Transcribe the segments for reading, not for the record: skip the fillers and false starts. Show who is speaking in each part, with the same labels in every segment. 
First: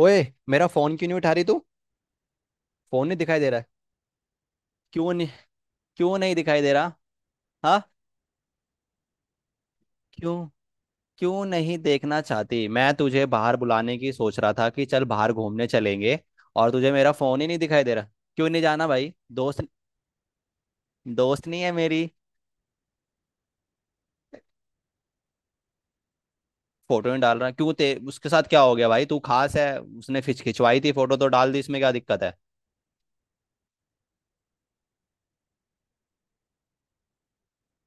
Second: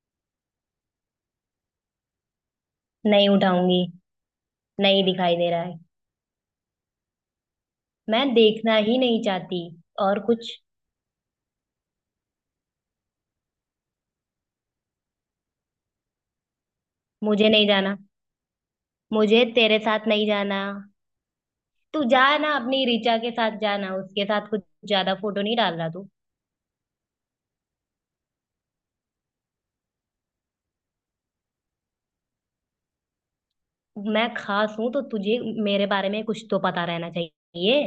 Speaker 1: ओए, मेरा फोन क्यों नहीं उठा रही तू। फोन नहीं
Speaker 2: नहीं
Speaker 1: दिखाई दे रहा है।
Speaker 2: उठाऊंगी। नहीं
Speaker 1: क्यों नहीं,
Speaker 2: दिखाई दे रहा है।
Speaker 1: क्यों नहीं दिखाई दे रहा। हाँ।
Speaker 2: मैं देखना ही नहीं चाहती। और
Speaker 1: क्यों,
Speaker 2: कुछ?
Speaker 1: क्यों नहीं देखना चाहती। मैं तुझे बाहर बुलाने की सोच रहा था कि चल बाहर घूमने चलेंगे, और तुझे मेरा फोन ही
Speaker 2: मुझे
Speaker 1: नहीं
Speaker 2: नहीं
Speaker 1: दिखाई दे
Speaker 2: जाना।
Speaker 1: रहा। क्यों नहीं जाना भाई
Speaker 2: मुझे
Speaker 1: दोस्त।
Speaker 2: तेरे साथ नहीं जाना।
Speaker 1: दोस्त नहीं है मेरी?
Speaker 2: तू जा ना, अपनी ऋचा के साथ जाना उसके साथ कुछ। ज्यादा फोटो नहीं डाल रहा तू।
Speaker 1: फोटो नहीं डाल रहा क्यों ते? उसके साथ क्या हो गया भाई, तू खास है। उसने खिंच खिंचवाई थी फोटो तो डाल दी, इसमें क्या दिक्कत है।
Speaker 2: मैं खास हूं तो तुझे मेरे बारे में कुछ तो पता रहना चाहिए।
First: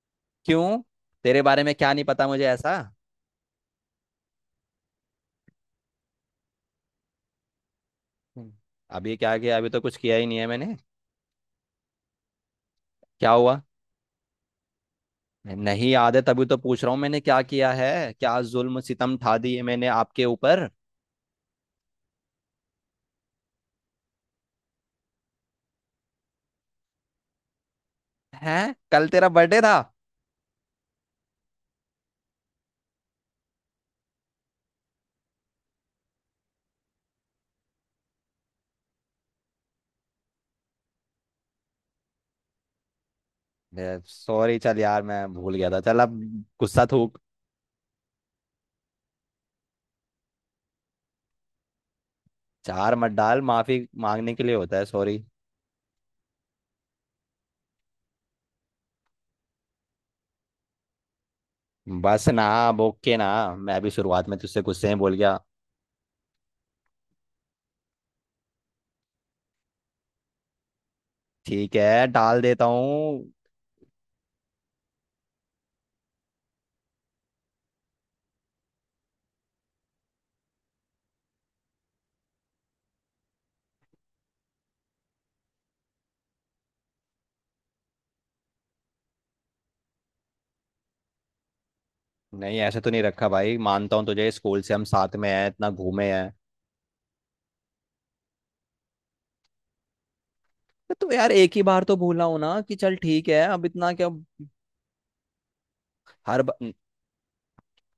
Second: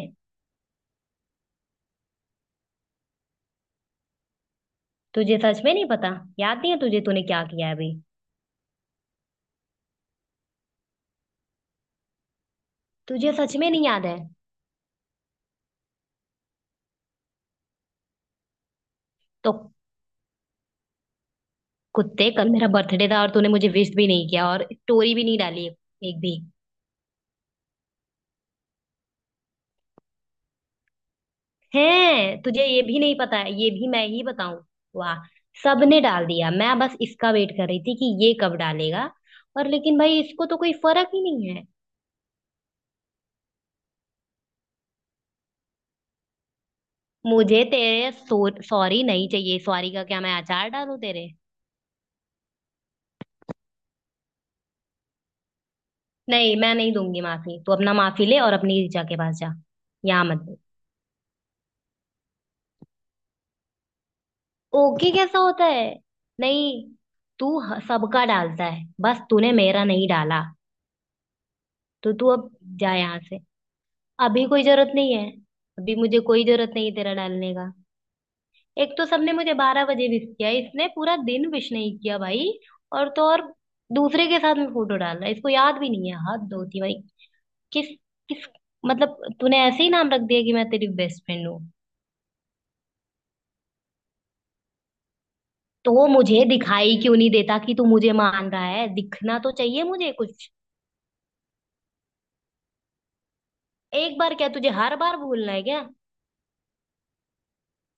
Speaker 1: क्यों, तेरे बारे में क्या नहीं पता मुझे ऐसा।
Speaker 2: तुझे सच में नहीं पता? याद नहीं है तुझे, तूने क्या किया है अभी?
Speaker 1: हम्म। अभी क्या किया, अभी तो कुछ किया ही नहीं है मैंने। क्या
Speaker 2: तुझे सच
Speaker 1: हुआ।
Speaker 2: में नहीं याद है?
Speaker 1: नहीं याद है तभी तो पूछ रहा हूँ, मैंने क्या किया है, क्या जुल्म सितम ढा
Speaker 2: तो
Speaker 1: दिए मैंने आपके ऊपर।
Speaker 2: कुत्ते, कल मेरा बर्थडे था और तूने मुझे विश भी नहीं किया और स्टोरी भी नहीं डाली। एक भी।
Speaker 1: हैं, कल तेरा बर्थडे था।
Speaker 2: है, तुझे ये भी नहीं पता है? ये भी मैं ही बताऊं? वाह। सबने डाल दिया, मैं बस इसका वेट कर रही थी कि ये कब डालेगा। और लेकिन भाई, इसको तो कोई फर्क ही नहीं है।
Speaker 1: सॉरी चल यार, मैं भूल गया था। चल अब गुस्सा थूक।
Speaker 2: मुझे तेरे सॉरी नहीं चाहिए। सॉरी का क्या मैं अचार डालूं तेरे?
Speaker 1: चार मत डाल, माफी मांगने के लिए होता है सॉरी।
Speaker 2: नहीं, मैं नहीं दूंगी माफी। तू अपना माफी ले और अपनी ऋचा के पास जा। यहाँ मत दे।
Speaker 1: बस ना, बोके ना। मैं भी शुरुआत में तुझसे गुस्से में
Speaker 2: ओके
Speaker 1: बोल
Speaker 2: कैसा
Speaker 1: गया।
Speaker 2: होता है? नहीं, तू सबका डालता है, बस तूने मेरा नहीं डाला।
Speaker 1: ठीक है,
Speaker 2: तो तू
Speaker 1: डाल
Speaker 2: अब
Speaker 1: देता
Speaker 2: जा यहाँ
Speaker 1: हूँ।
Speaker 2: से। अभी कोई जरूरत नहीं है। अभी मुझे कोई जरूरत नहीं है तेरा डालने का। एक तो सबने मुझे 12 बजे विश किया, इसने पूरा दिन विश नहीं किया भाई। और तो और, दूसरे के साथ में फोटो डाल रहा है। इसको याद भी नहीं है, हाथ धोती भाई। किस? किस? मतलब तूने ऐसे ही नाम रख दिया कि मैं तेरी बेस्ट फ्रेंड हूँ?
Speaker 1: नहीं, ऐसे तो नहीं रखा भाई, मानता हूँ तुझे, स्कूल से हम साथ में हैं, इतना
Speaker 2: तो
Speaker 1: घूमे हैं।
Speaker 2: मुझे दिखाई क्यों नहीं देता कि तू मुझे मान रहा है? दिखना तो चाहिए मुझे कुछ।
Speaker 1: तो यार एक ही बार तो भूला हो ना, कि चल ठीक है, अब इतना क्या।
Speaker 2: एक बार क्या, तुझे हर बार भूलना है क्या?
Speaker 1: हर बार।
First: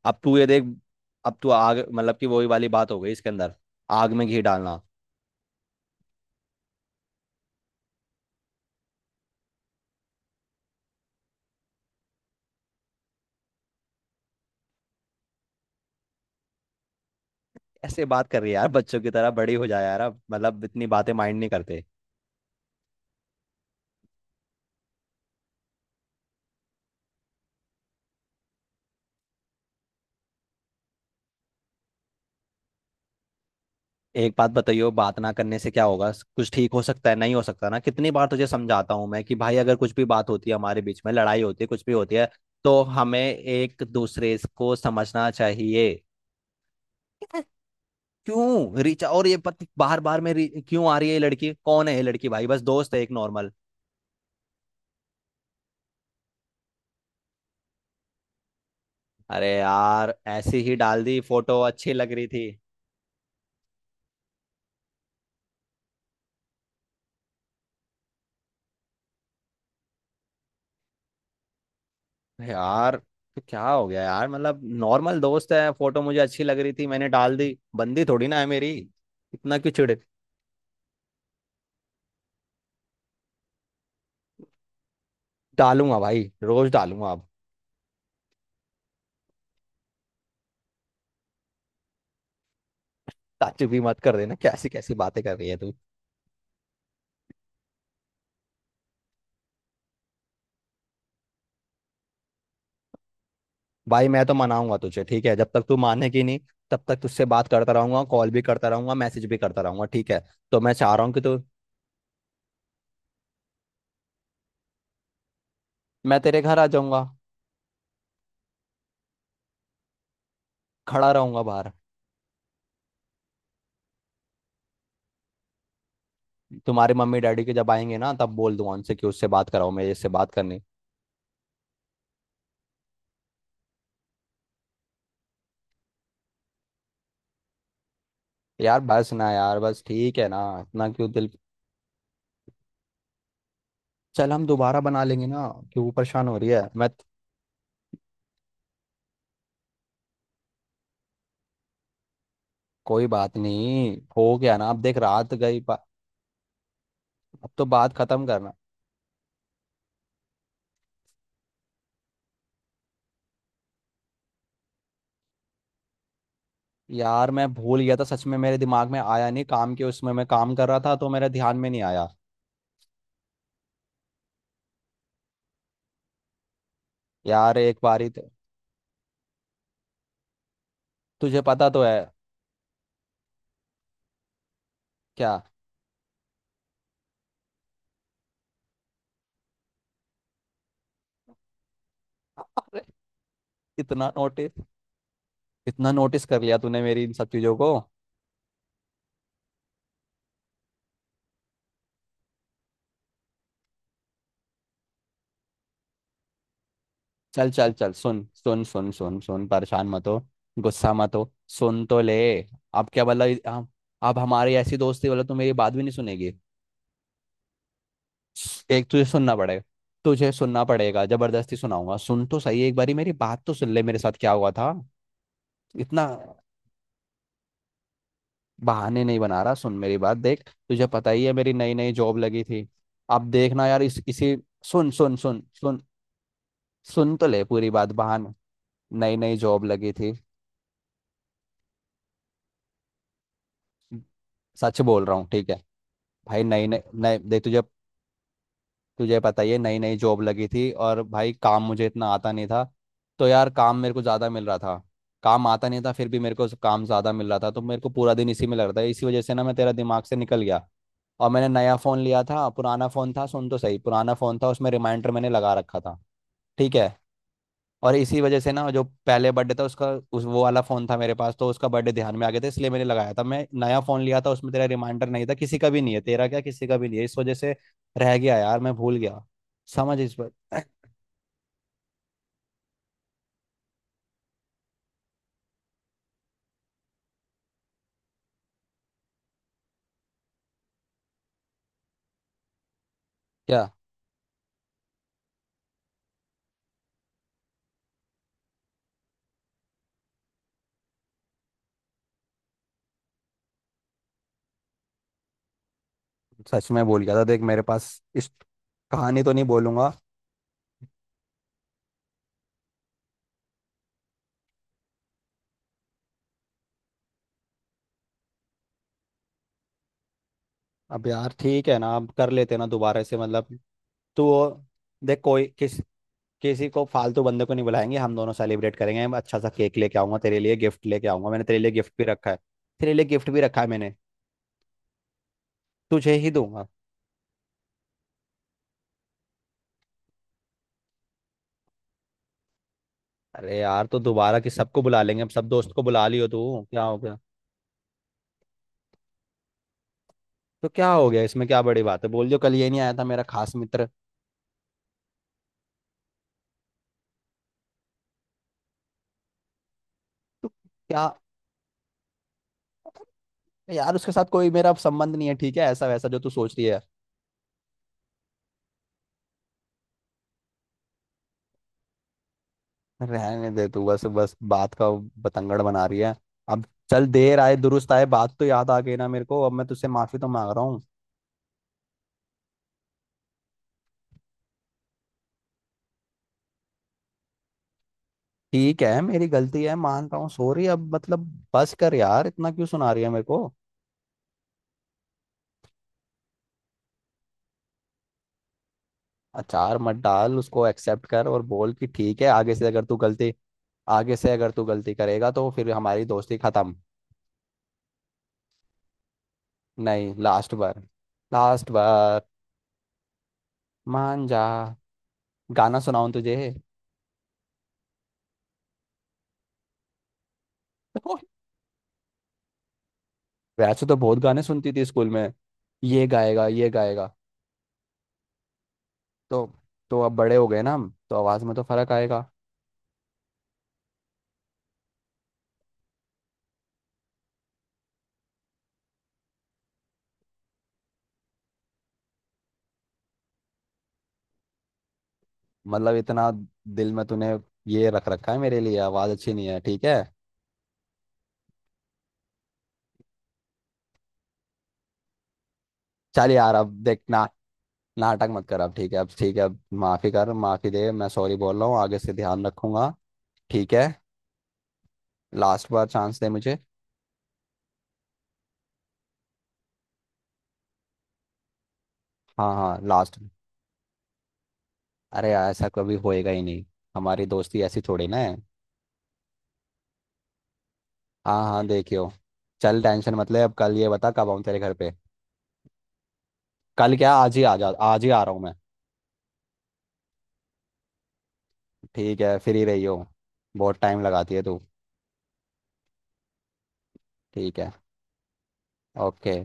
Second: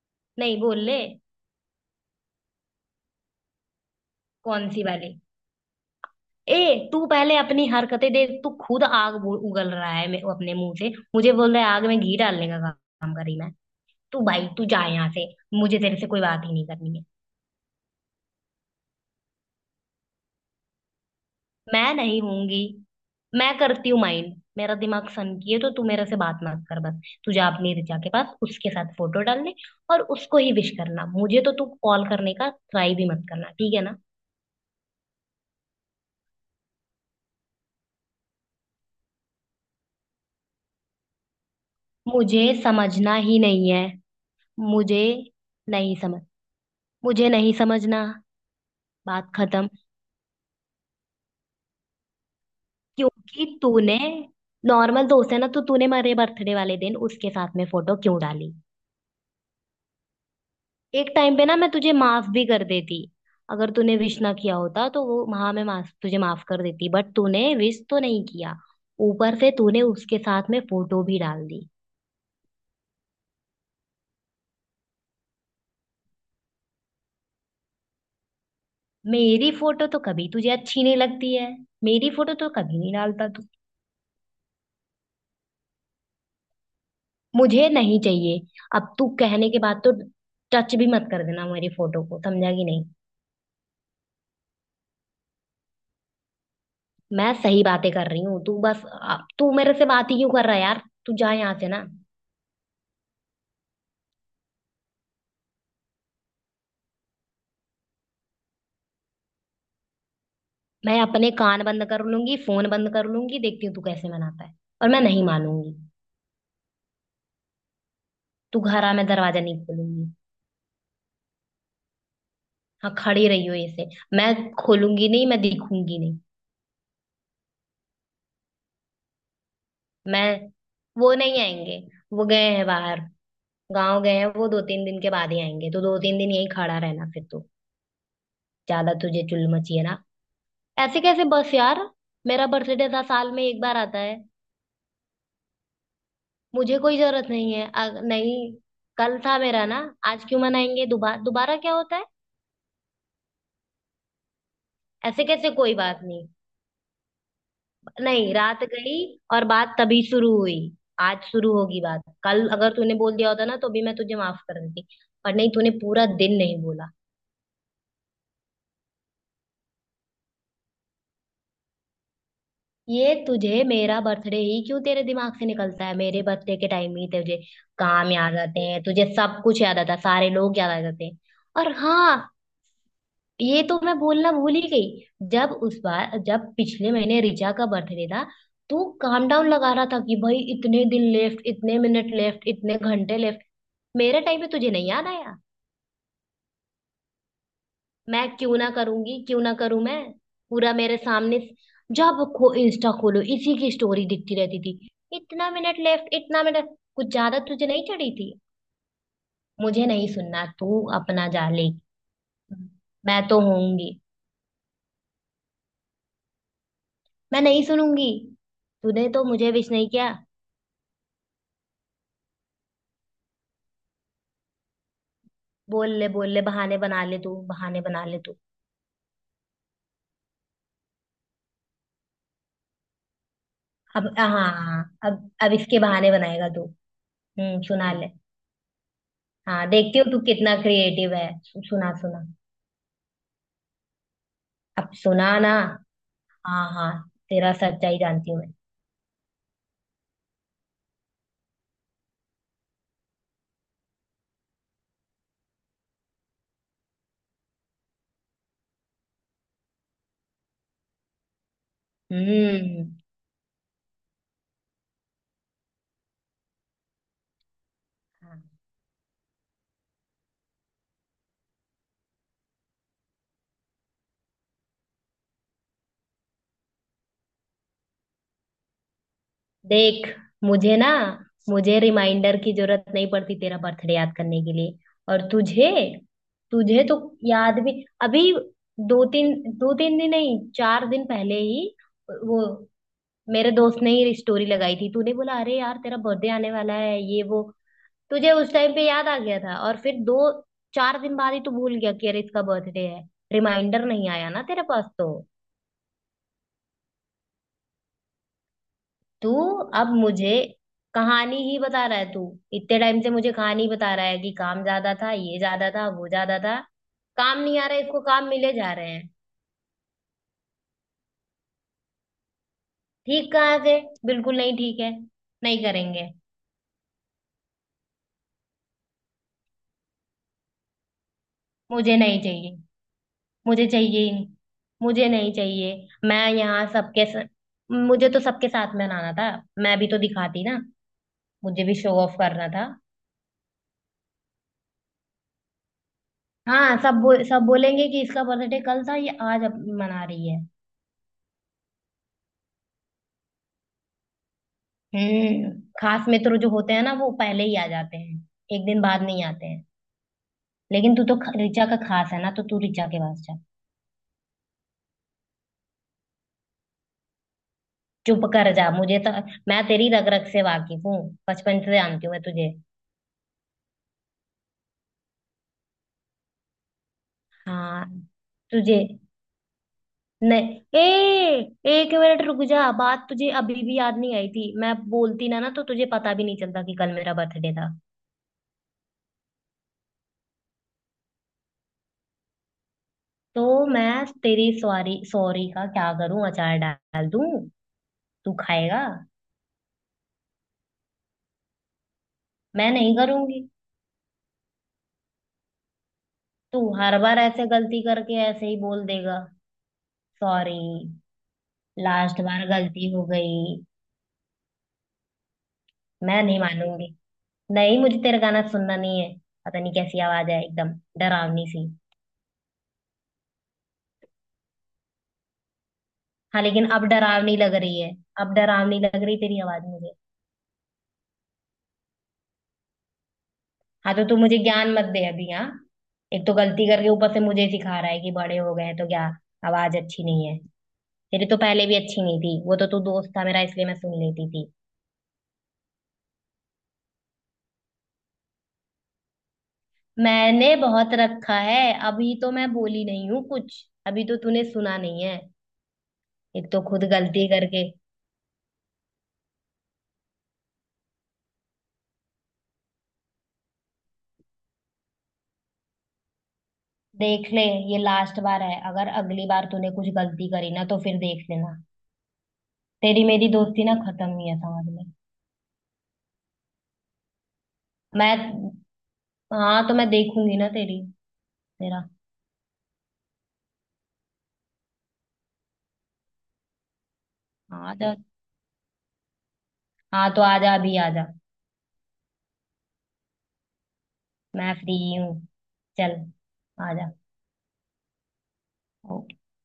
Speaker 1: अब तू ये
Speaker 2: नहीं,
Speaker 1: देख,
Speaker 2: बोल ले।
Speaker 1: अब तू आग, मतलब कि वही वाली बात हो गई इसके अंदर, आग में घी
Speaker 2: कौन
Speaker 1: डालना।
Speaker 2: सी वाली? ए तू पहले अपनी हरकतें देख। तू खुद आग उगल रहा है अपने मुंह से, मुझे बोल रहा है आग में घी डालने का काम कर रही मैं। तू भाई, तू जा यहाँ से। मुझे तेरे से कोई बात ही नहीं करनी है।
Speaker 1: ऐसे बात कर रही है यार बच्चों की तरह, बड़ी हो जाए यार अब, मतलब इतनी बातें माइंड नहीं करते।
Speaker 2: मैं नहीं होंगी। मैं करती हूँ माइंड। मेरा दिमाग सनकी है, तो तू मेरे से बात मत कर। बस तू जा अपनी रिचा के पास, उसके साथ फोटो डालने और उसको ही विश करना। मुझे तो तू कॉल करने का ट्राई भी मत करना, ठीक है ना?
Speaker 1: एक बात बताइयो, बात ना करने से क्या होगा, कुछ ठीक हो सकता है? नहीं हो सकता ना। कितनी बार तुझे समझाता हूँ मैं कि भाई, अगर कुछ भी बात होती है हमारे बीच में, लड़ाई होती है कुछ भी होती है,
Speaker 2: मुझे
Speaker 1: तो
Speaker 2: समझना
Speaker 1: हमें
Speaker 2: ही नहीं है।
Speaker 1: एक दूसरे को
Speaker 2: मुझे
Speaker 1: समझना चाहिए।
Speaker 2: नहीं समझ, मुझे नहीं समझना।
Speaker 1: क्यों रिचा और
Speaker 2: बात
Speaker 1: ये पति
Speaker 2: खत्म।
Speaker 1: बार बार में क्यों आ रही है? ये लड़की कौन है, ये लड़की भाई बस दोस्त है एक
Speaker 2: क्योंकि
Speaker 1: नॉर्मल।
Speaker 2: तूने, नॉर्मल दोस्त है ना तो तूने मेरे बर्थडे वाले दिन उसके साथ में फोटो क्यों डाली?
Speaker 1: अरे यार, ऐसी ही डाल
Speaker 2: एक
Speaker 1: दी
Speaker 2: टाइम पे ना,
Speaker 1: फोटो,
Speaker 2: मैं तुझे
Speaker 1: अच्छी लग
Speaker 2: माफ
Speaker 1: रही थी।
Speaker 2: भी कर देती। अगर तूने विश ना किया होता तो, वो हाँ, मैं माफ, तुझे माफ कर देती, बट तूने विश तो नहीं किया। ऊपर से तूने उसके साथ में फोटो भी डाल दी।
Speaker 1: अरे यार, तो क्या हो गया यार, मतलब नॉर्मल दोस्त है, फोटो मुझे अच्छी लग रही थी मैंने डाल दी, बंदी थोड़ी ना है मेरी।
Speaker 2: मेरी
Speaker 1: इतना क्यों
Speaker 2: फोटो
Speaker 1: चिढ़।
Speaker 2: तो कभी तुझे अच्छी नहीं लगती है। मेरी फोटो तो कभी नहीं डालता तू।
Speaker 1: डालूंगा भाई, रोज डालूंगा अब।
Speaker 2: मुझे नहीं चाहिए। अब तू कहने के बाद तो टच भी मत कर देना मेरी फोटो को, समझा कि नहीं?
Speaker 1: ताज्जुब भी मत कर देना, कैसी कैसी बातें कर रही है तू।
Speaker 2: मैं सही बातें कर रही हूँ। तू बस तू मेरे से बात ही क्यों कर रहा है यार? तू जा यहाँ से ना।
Speaker 1: भाई मैं तो मनाऊंगा तुझे, ठीक है, जब तक तू मानेगी नहीं तब तक तुझसे बात करता रहूंगा, कॉल भी करता रहूंगा, मैसेज भी करता रहूंगा, ठीक है। तो मैं चाह
Speaker 2: मैं
Speaker 1: रहा हूँ कि
Speaker 2: अपने
Speaker 1: तू,
Speaker 2: कान बंद कर लूंगी, फोन बंद कर लूंगी। देखती हूँ तू कैसे मनाता है। और मैं नहीं मानूंगी।
Speaker 1: मैं तेरे घर आ जाऊंगा,
Speaker 2: तू घर आ, मैं दरवाजा नहीं खोलूंगी।
Speaker 1: खड़ा रहूंगा बाहर।
Speaker 2: हाँ, खड़ी रही हो ऐसे। मैं खोलूंगी नहीं, मैं दिखूंगी नहीं।
Speaker 1: तुम्हारे मम्मी डैडी के जब आएंगे ना, तब बोल दूंगा उनसे कि उससे बात कराओ, मेरे इससे
Speaker 2: मैं,
Speaker 1: बात करनी।
Speaker 2: वो नहीं आएंगे। वो गए हैं बाहर। गाँव गए हैं, वो दो तीन दिन के बाद ही आएंगे। तो दो तीन दिन यहीं खड़ा रहना फिर तो।
Speaker 1: यार
Speaker 2: ज्यादा
Speaker 1: बस
Speaker 2: तुझे
Speaker 1: ना
Speaker 2: चुल
Speaker 1: यार,
Speaker 2: मची
Speaker 1: बस
Speaker 2: है ना?
Speaker 1: ठीक है ना, इतना
Speaker 2: ऐसे
Speaker 1: क्यों
Speaker 2: कैसे
Speaker 1: दिल।
Speaker 2: बस यार। मेरा बर्थडे था, साल में एक बार आता है।
Speaker 1: चल हम दोबारा बना लेंगे ना। क्यों परेशान हो रही है,
Speaker 2: मुझे कोई जरूरत नहीं है नहीं। कल था मेरा ना। आज क्यों मनाएंगे? दोबारा दोबारा क्या होता है?
Speaker 1: कोई बात नहीं, हो गया ना, अब देख
Speaker 2: ऐसे
Speaker 1: रात
Speaker 2: कैसे
Speaker 1: गई
Speaker 2: कोई बात नहीं।
Speaker 1: अब तो बात खत्म
Speaker 2: नहीं,
Speaker 1: करना।
Speaker 2: रात गई और बात तभी शुरू हुई। आज शुरू होगी बात। कल अगर तूने बोल दिया होता ना तो भी मैं तुझे माफ कर देती। पर नहीं, तूने पूरा दिन नहीं बोला।
Speaker 1: यार मैं भूल गया था सच में, मेरे दिमाग में आया नहीं, काम के उसमें मैं काम कर रहा था तो मेरे ध्यान में नहीं आया।
Speaker 2: ये तुझे मेरा बर्थडे ही क्यों तेरे दिमाग से निकलता है? मेरे बर्थडे के टाइम ही तुझे
Speaker 1: यार एक बारी
Speaker 2: काम याद आते हैं। तुझे सब कुछ याद आता है, सारे लोग याद आ जाते हैं।
Speaker 1: तुझे पता
Speaker 2: और
Speaker 1: तो है।
Speaker 2: हाँ, ये तो मैं बोलना भूल ही गई।
Speaker 1: क्या।
Speaker 2: जब उस बार, जब पिछले महीने रिचा का बर्थडे था, तो काम डाउन लगा रहा था कि भाई इतने दिन लेफ्ट, इतने मिनट लेफ्ट, इतने
Speaker 1: अरे
Speaker 2: घंटे लेफ्ट।
Speaker 1: इतना
Speaker 2: मेरे टाइम पे
Speaker 1: नोटिस,
Speaker 2: तुझे नहीं याद आया।
Speaker 1: इतना नोटिस कर लिया तूने मेरी इन सब चीजों को।
Speaker 2: मैं क्यों ना करूंगी? क्यों ना करूं मैं? पूरा मेरे सामने, जब खो इंस्टा खोलो इसी की स्टोरी दिखती रहती थी। इतना मिनट लेफ्ट, इतना मिनट, कुछ ज्यादा
Speaker 1: चल
Speaker 2: तुझे
Speaker 1: चल
Speaker 2: नहीं
Speaker 1: चल,
Speaker 2: चढ़ी
Speaker 1: सुन
Speaker 2: थी?
Speaker 1: सुन सुन सुन सुन,
Speaker 2: मुझे
Speaker 1: परेशान मत
Speaker 2: नहीं
Speaker 1: हो,
Speaker 2: सुनना। तू
Speaker 1: गुस्सा मत
Speaker 2: अपना
Speaker 1: हो,
Speaker 2: जा ले।
Speaker 1: सुन तो ले, अब क्या
Speaker 2: मैं
Speaker 1: बोला।
Speaker 2: तो
Speaker 1: हम,
Speaker 2: होऊंगी।
Speaker 1: अब हमारी ऐसी दोस्ती बोला, तू मेरी बात भी नहीं सुनेगी?
Speaker 2: मैं नहीं सुनूंगी।
Speaker 1: एक तुझे
Speaker 2: तूने तो
Speaker 1: सुनना
Speaker 2: मुझे
Speaker 1: पड़ेगा,
Speaker 2: विश नहीं किया।
Speaker 1: तुझे सुनना पड़ेगा, जबरदस्ती सुनाऊंगा, सुन तो सही, एक बारी मेरी बात तो सुन ले, मेरे साथ क्या हुआ था।
Speaker 2: बोल
Speaker 1: इतना
Speaker 2: ले, बोल ले, बहाने बना ले तू, बहाने बना ले तू।
Speaker 1: बहाने नहीं बना रहा, सुन मेरी बात, देख तुझे पता ही है मेरी नई नई जॉब लगी थी। अब देखना यार इस
Speaker 2: अब हाँ,
Speaker 1: इसी
Speaker 2: हाँ,
Speaker 1: सुन
Speaker 2: हाँ,
Speaker 1: सुन सुन
Speaker 2: अब इसके
Speaker 1: सुन,
Speaker 2: बहाने बनाएगा तू।
Speaker 1: सुन तो ले
Speaker 2: हम्म,
Speaker 1: पूरी बात,
Speaker 2: सुना ले।
Speaker 1: बहाने। नई नई जॉब
Speaker 2: हाँ,
Speaker 1: लगी
Speaker 2: देखती
Speaker 1: थी,
Speaker 2: हूँ तू कितना क्रिएटिव है। सुना, सुना।
Speaker 1: सच
Speaker 2: अब
Speaker 1: बोल रहा
Speaker 2: सुना
Speaker 1: हूँ ठीक
Speaker 2: ना।
Speaker 1: है। भाई
Speaker 2: हाँ,
Speaker 1: नई नई,
Speaker 2: हाँ।
Speaker 1: नई देख
Speaker 2: तेरा
Speaker 1: तुझे,
Speaker 2: सच्चाई जानती हूँ मैं।
Speaker 1: तुझे पता ही है नई नई जॉब लगी थी, और भाई काम मुझे इतना आता नहीं था, तो यार काम मेरे को ज़्यादा मिल रहा था। काम आता नहीं था फिर भी मेरे को काम ज़्यादा मिल रहा था, तो मेरे को पूरा दिन इसी में लग रहा था, इसी वजह से ना मैं, तेरा दिमाग से निकल गया। और मैंने नया फ़ोन लिया था, पुराना
Speaker 2: हम्म।
Speaker 1: फ़ोन था, सुन तो सही, पुराना फ़ोन था उसमें रिमाइंडर मैंने लगा रखा था। ठीक है? और इसी वजह
Speaker 2: हाँ।
Speaker 1: से ना, जो पहले बर्थडे था उसका, उस, वो वाला फोन था मेरे पास, तो उसका बर्थडे ध्यान में आ गया था, इसलिए मैंने लगाया था। मैं नया फोन लिया था उसमें तेरा रिमाइंडर नहीं था, किसी का भी नहीं है, तेरा क्या किसी का भी नहीं है, इस वजह से रह गया यार, मैं भूल गया। समझ
Speaker 2: देख,
Speaker 1: इस पर।
Speaker 2: मुझे ना, मुझे रिमाइंडर की जरूरत नहीं पड़ती तेरा बर्थडे याद करने के लिए। और तुझे, तुझे तो, याद भी, अभी दो तीन दिन नहीं, 4 दिन पहले ही, वो मेरे
Speaker 1: क्या,
Speaker 2: दोस्त ने ही स्टोरी लगाई थी, तूने बोला अरे यार तेरा बर्थडे आने वाला है, ये वो। तुझे उस टाइम पे याद आ गया था, और फिर दो चार दिन बाद ही तू भूल गया कि अरे इसका बर्थडे है। रिमाइंडर नहीं आया ना तेरे पास तो?
Speaker 1: सच में भूल गया था देख, मेरे पास इस कहानी
Speaker 2: तू
Speaker 1: तो नहीं
Speaker 2: अब
Speaker 1: बोलूंगा।
Speaker 2: मुझे कहानी ही बता रहा है। तू इतने टाइम से मुझे कहानी बता रहा है कि काम ज्यादा था, ये ज्यादा था, वो ज्यादा था। काम नहीं आ रहा इसको, काम मिले जा रहे हैं।
Speaker 1: अब यार ठीक है ना, अब कर लेते ना दोबारा से,
Speaker 2: ठीक
Speaker 1: मतलब।
Speaker 2: कहाँ से?
Speaker 1: तो
Speaker 2: बिल्कुल नहीं ठीक है।
Speaker 1: देख, कोई
Speaker 2: नहीं
Speaker 1: किस
Speaker 2: करेंगे।
Speaker 1: किसी को फालतू बंदे को नहीं बुलाएंगे, हम दोनों सेलिब्रेट करेंगे, मैं अच्छा सा केक लेके आऊंगा, तेरे लिए गिफ्ट लेके आऊंगा, मैंने तेरे लिए गिफ्ट
Speaker 2: मुझे
Speaker 1: भी
Speaker 2: नहीं
Speaker 1: रखा है।
Speaker 2: चाहिए।
Speaker 1: तेरे लिए गिफ्ट भी रखा
Speaker 2: मुझे
Speaker 1: है मैंने,
Speaker 2: चाहिए ही नहीं। मुझे नहीं चाहिए।
Speaker 1: तुझे
Speaker 2: मैं
Speaker 1: ही दूंगा।
Speaker 2: यहाँ सबके स... मुझे तो सबके साथ में नाना था। मैं भी तो दिखाती ना। मुझे भी शो ऑफ करना था।
Speaker 1: अरे यार, तो दोबारा कि सबको बुला लेंगे, अब सब दोस्त को बुला लियो तू।
Speaker 2: हाँ,
Speaker 1: क्या
Speaker 2: सब
Speaker 1: हो गया,
Speaker 2: सब बोलेंगे कि इसका बर्थडे कल था, ये आज मना रही है।
Speaker 1: तो क्या हो गया इसमें, क्या बड़ी बात है, बोल दियो कल ये नहीं आया था मेरा खास मित्र।
Speaker 2: हम्म। खास मित्र जो होते हैं ना, वो पहले ही आ जाते हैं। एक दिन बाद नहीं आते हैं।
Speaker 1: तो
Speaker 2: लेकिन तू
Speaker 1: क्या।
Speaker 2: तो ऋचा का खास है ना, तो तू ऋचा के पास जा।
Speaker 1: यार उसके साथ कोई मेरा संबंध नहीं है, ठीक है, ऐसा वैसा जो तू सोच रही है।
Speaker 2: चुप कर जा। मुझे तो, मैं तेरी रग रग से वाकिफ हूँ। बचपन से जानती हूँ मैं तुझे।
Speaker 1: रहने दे तू, बस बस बात का बतंगड़ बना रही है। अब चल, देर आए
Speaker 2: हाँ,
Speaker 1: दुरुस्त आए, बात तो याद आ
Speaker 2: तुझे
Speaker 1: गई ना मेरे को, अब मैं तुझसे माफी तो मांग
Speaker 2: नहीं,
Speaker 1: रहा हूँ।
Speaker 2: ए एक मिनट रुक जा। बात तुझे अभी भी याद नहीं आई थी, मैं बोलती ना ना तो तुझे पता भी नहीं चलता कि कल मेरा बर्थडे था।
Speaker 1: ठीक है मेरी गलती है, मान रहा हूँ, सॉरी, अब मतलब बस कर यार, इतना क्यों सुना रही है मेरे
Speaker 2: तो
Speaker 1: को।
Speaker 2: मैं तेरी सॉरी, सॉरी का क्या करूं? अचार डाल दूं? तू खाएगा?
Speaker 1: अचार मत डाल, उसको एक्सेप्ट कर और बोल कि ठीक है, आगे से
Speaker 2: मैं
Speaker 1: अगर
Speaker 2: नहीं
Speaker 1: तू गलती,
Speaker 2: करूंगी।
Speaker 1: आगे से अगर तू गलती करेगा तो फिर हमारी दोस्ती
Speaker 2: तू
Speaker 1: खत्म।
Speaker 2: हर बार ऐसे गलती करके ऐसे ही बोल देगा
Speaker 1: नहीं लास्ट
Speaker 2: सॉरी।
Speaker 1: बार, लास्ट
Speaker 2: लास्ट
Speaker 1: बार,
Speaker 2: बार गलती हो गई।
Speaker 1: मान जा। गाना सुनाऊं
Speaker 2: मैं
Speaker 1: तुझे?
Speaker 2: नहीं मानूंगी। नहीं, मुझे तेरा गाना सुनना नहीं है। पता नहीं कैसी आवाज है एकदम, डरावनी सी।
Speaker 1: वैसे तो बहुत गाने सुनती थी स्कूल में, ये
Speaker 2: हाँ,
Speaker 1: गाएगा
Speaker 2: लेकिन
Speaker 1: ये
Speaker 2: अब
Speaker 1: गाएगा।
Speaker 2: डरावनी लग रही है। अब डरावनी लग रही तेरी
Speaker 1: तो
Speaker 2: आवाज मुझे।
Speaker 1: तो अब बड़े हो गए ना हम तो आवाज में तो फर्क आएगा।
Speaker 2: हाँ, तो तू मुझे ज्ञान मत दे अभी, हाँ। एक तो गलती करके ऊपर से मुझे ही सिखा रहा है कि बड़े हो गए हैं तो क्या। आवाज अच्छी नहीं है। तेरी तो पहले भी अच्छी नहीं थी, वो तो तू दोस्त था मेरा इसलिए मैं सुन लेती थी।
Speaker 1: मतलब इतना दिल में तूने ये रख रखा है मेरे लिए, आवाज अच्छी नहीं है, ठीक है।
Speaker 2: मैंने बहुत रखा है, अभी तो मैं बोली नहीं हूँ कुछ, अभी तो तूने सुना नहीं है।
Speaker 1: चल
Speaker 2: एक
Speaker 1: यार,
Speaker 2: तो
Speaker 1: अब
Speaker 2: खुद
Speaker 1: देख ना,
Speaker 2: गलती करके।
Speaker 1: नाटक मत कर अब, ठीक है अब, ठीक है अब, माफी कर, माफी दे, मैं सॉरी बोल रहा हूँ, आगे से ध्यान रखूंगा, ठीक है? लास्ट बार चांस दे मुझे।
Speaker 2: देख ले, ये लास्ट बार है। अगर अगली बार तूने कुछ गलती करी ना तो फिर देख लेना।
Speaker 1: हाँ हाँ
Speaker 2: तेरी
Speaker 1: लास्ट।
Speaker 2: मेरी दोस्ती ना खत्म ही है, समझ में?
Speaker 1: अरे यार ऐसा कभी होएगा ही नहीं, हमारी दोस्ती ऐसी थोड़ी
Speaker 2: मैं,
Speaker 1: ना है।
Speaker 2: हाँ तो मैं देखूंगी ना तेरी।
Speaker 1: हाँ हाँ
Speaker 2: तेरा,
Speaker 1: देखियो। चल टेंशन मत ले, अब कल ये बता कब आऊँ तेरे घर पे। कल क्या, आज ही आ जा,
Speaker 2: हाँ तो,
Speaker 1: आज ही आ रहा हूँ मैं।
Speaker 2: हाँ तो आजा अभी, आजा।
Speaker 1: ठीक है, फ्री रही हो, बहुत टाइम लगाती है
Speaker 2: मैं
Speaker 1: तू।
Speaker 2: फ्री हूँ। चल, आजा।
Speaker 1: ठीक है।
Speaker 2: ओ-
Speaker 1: ओके।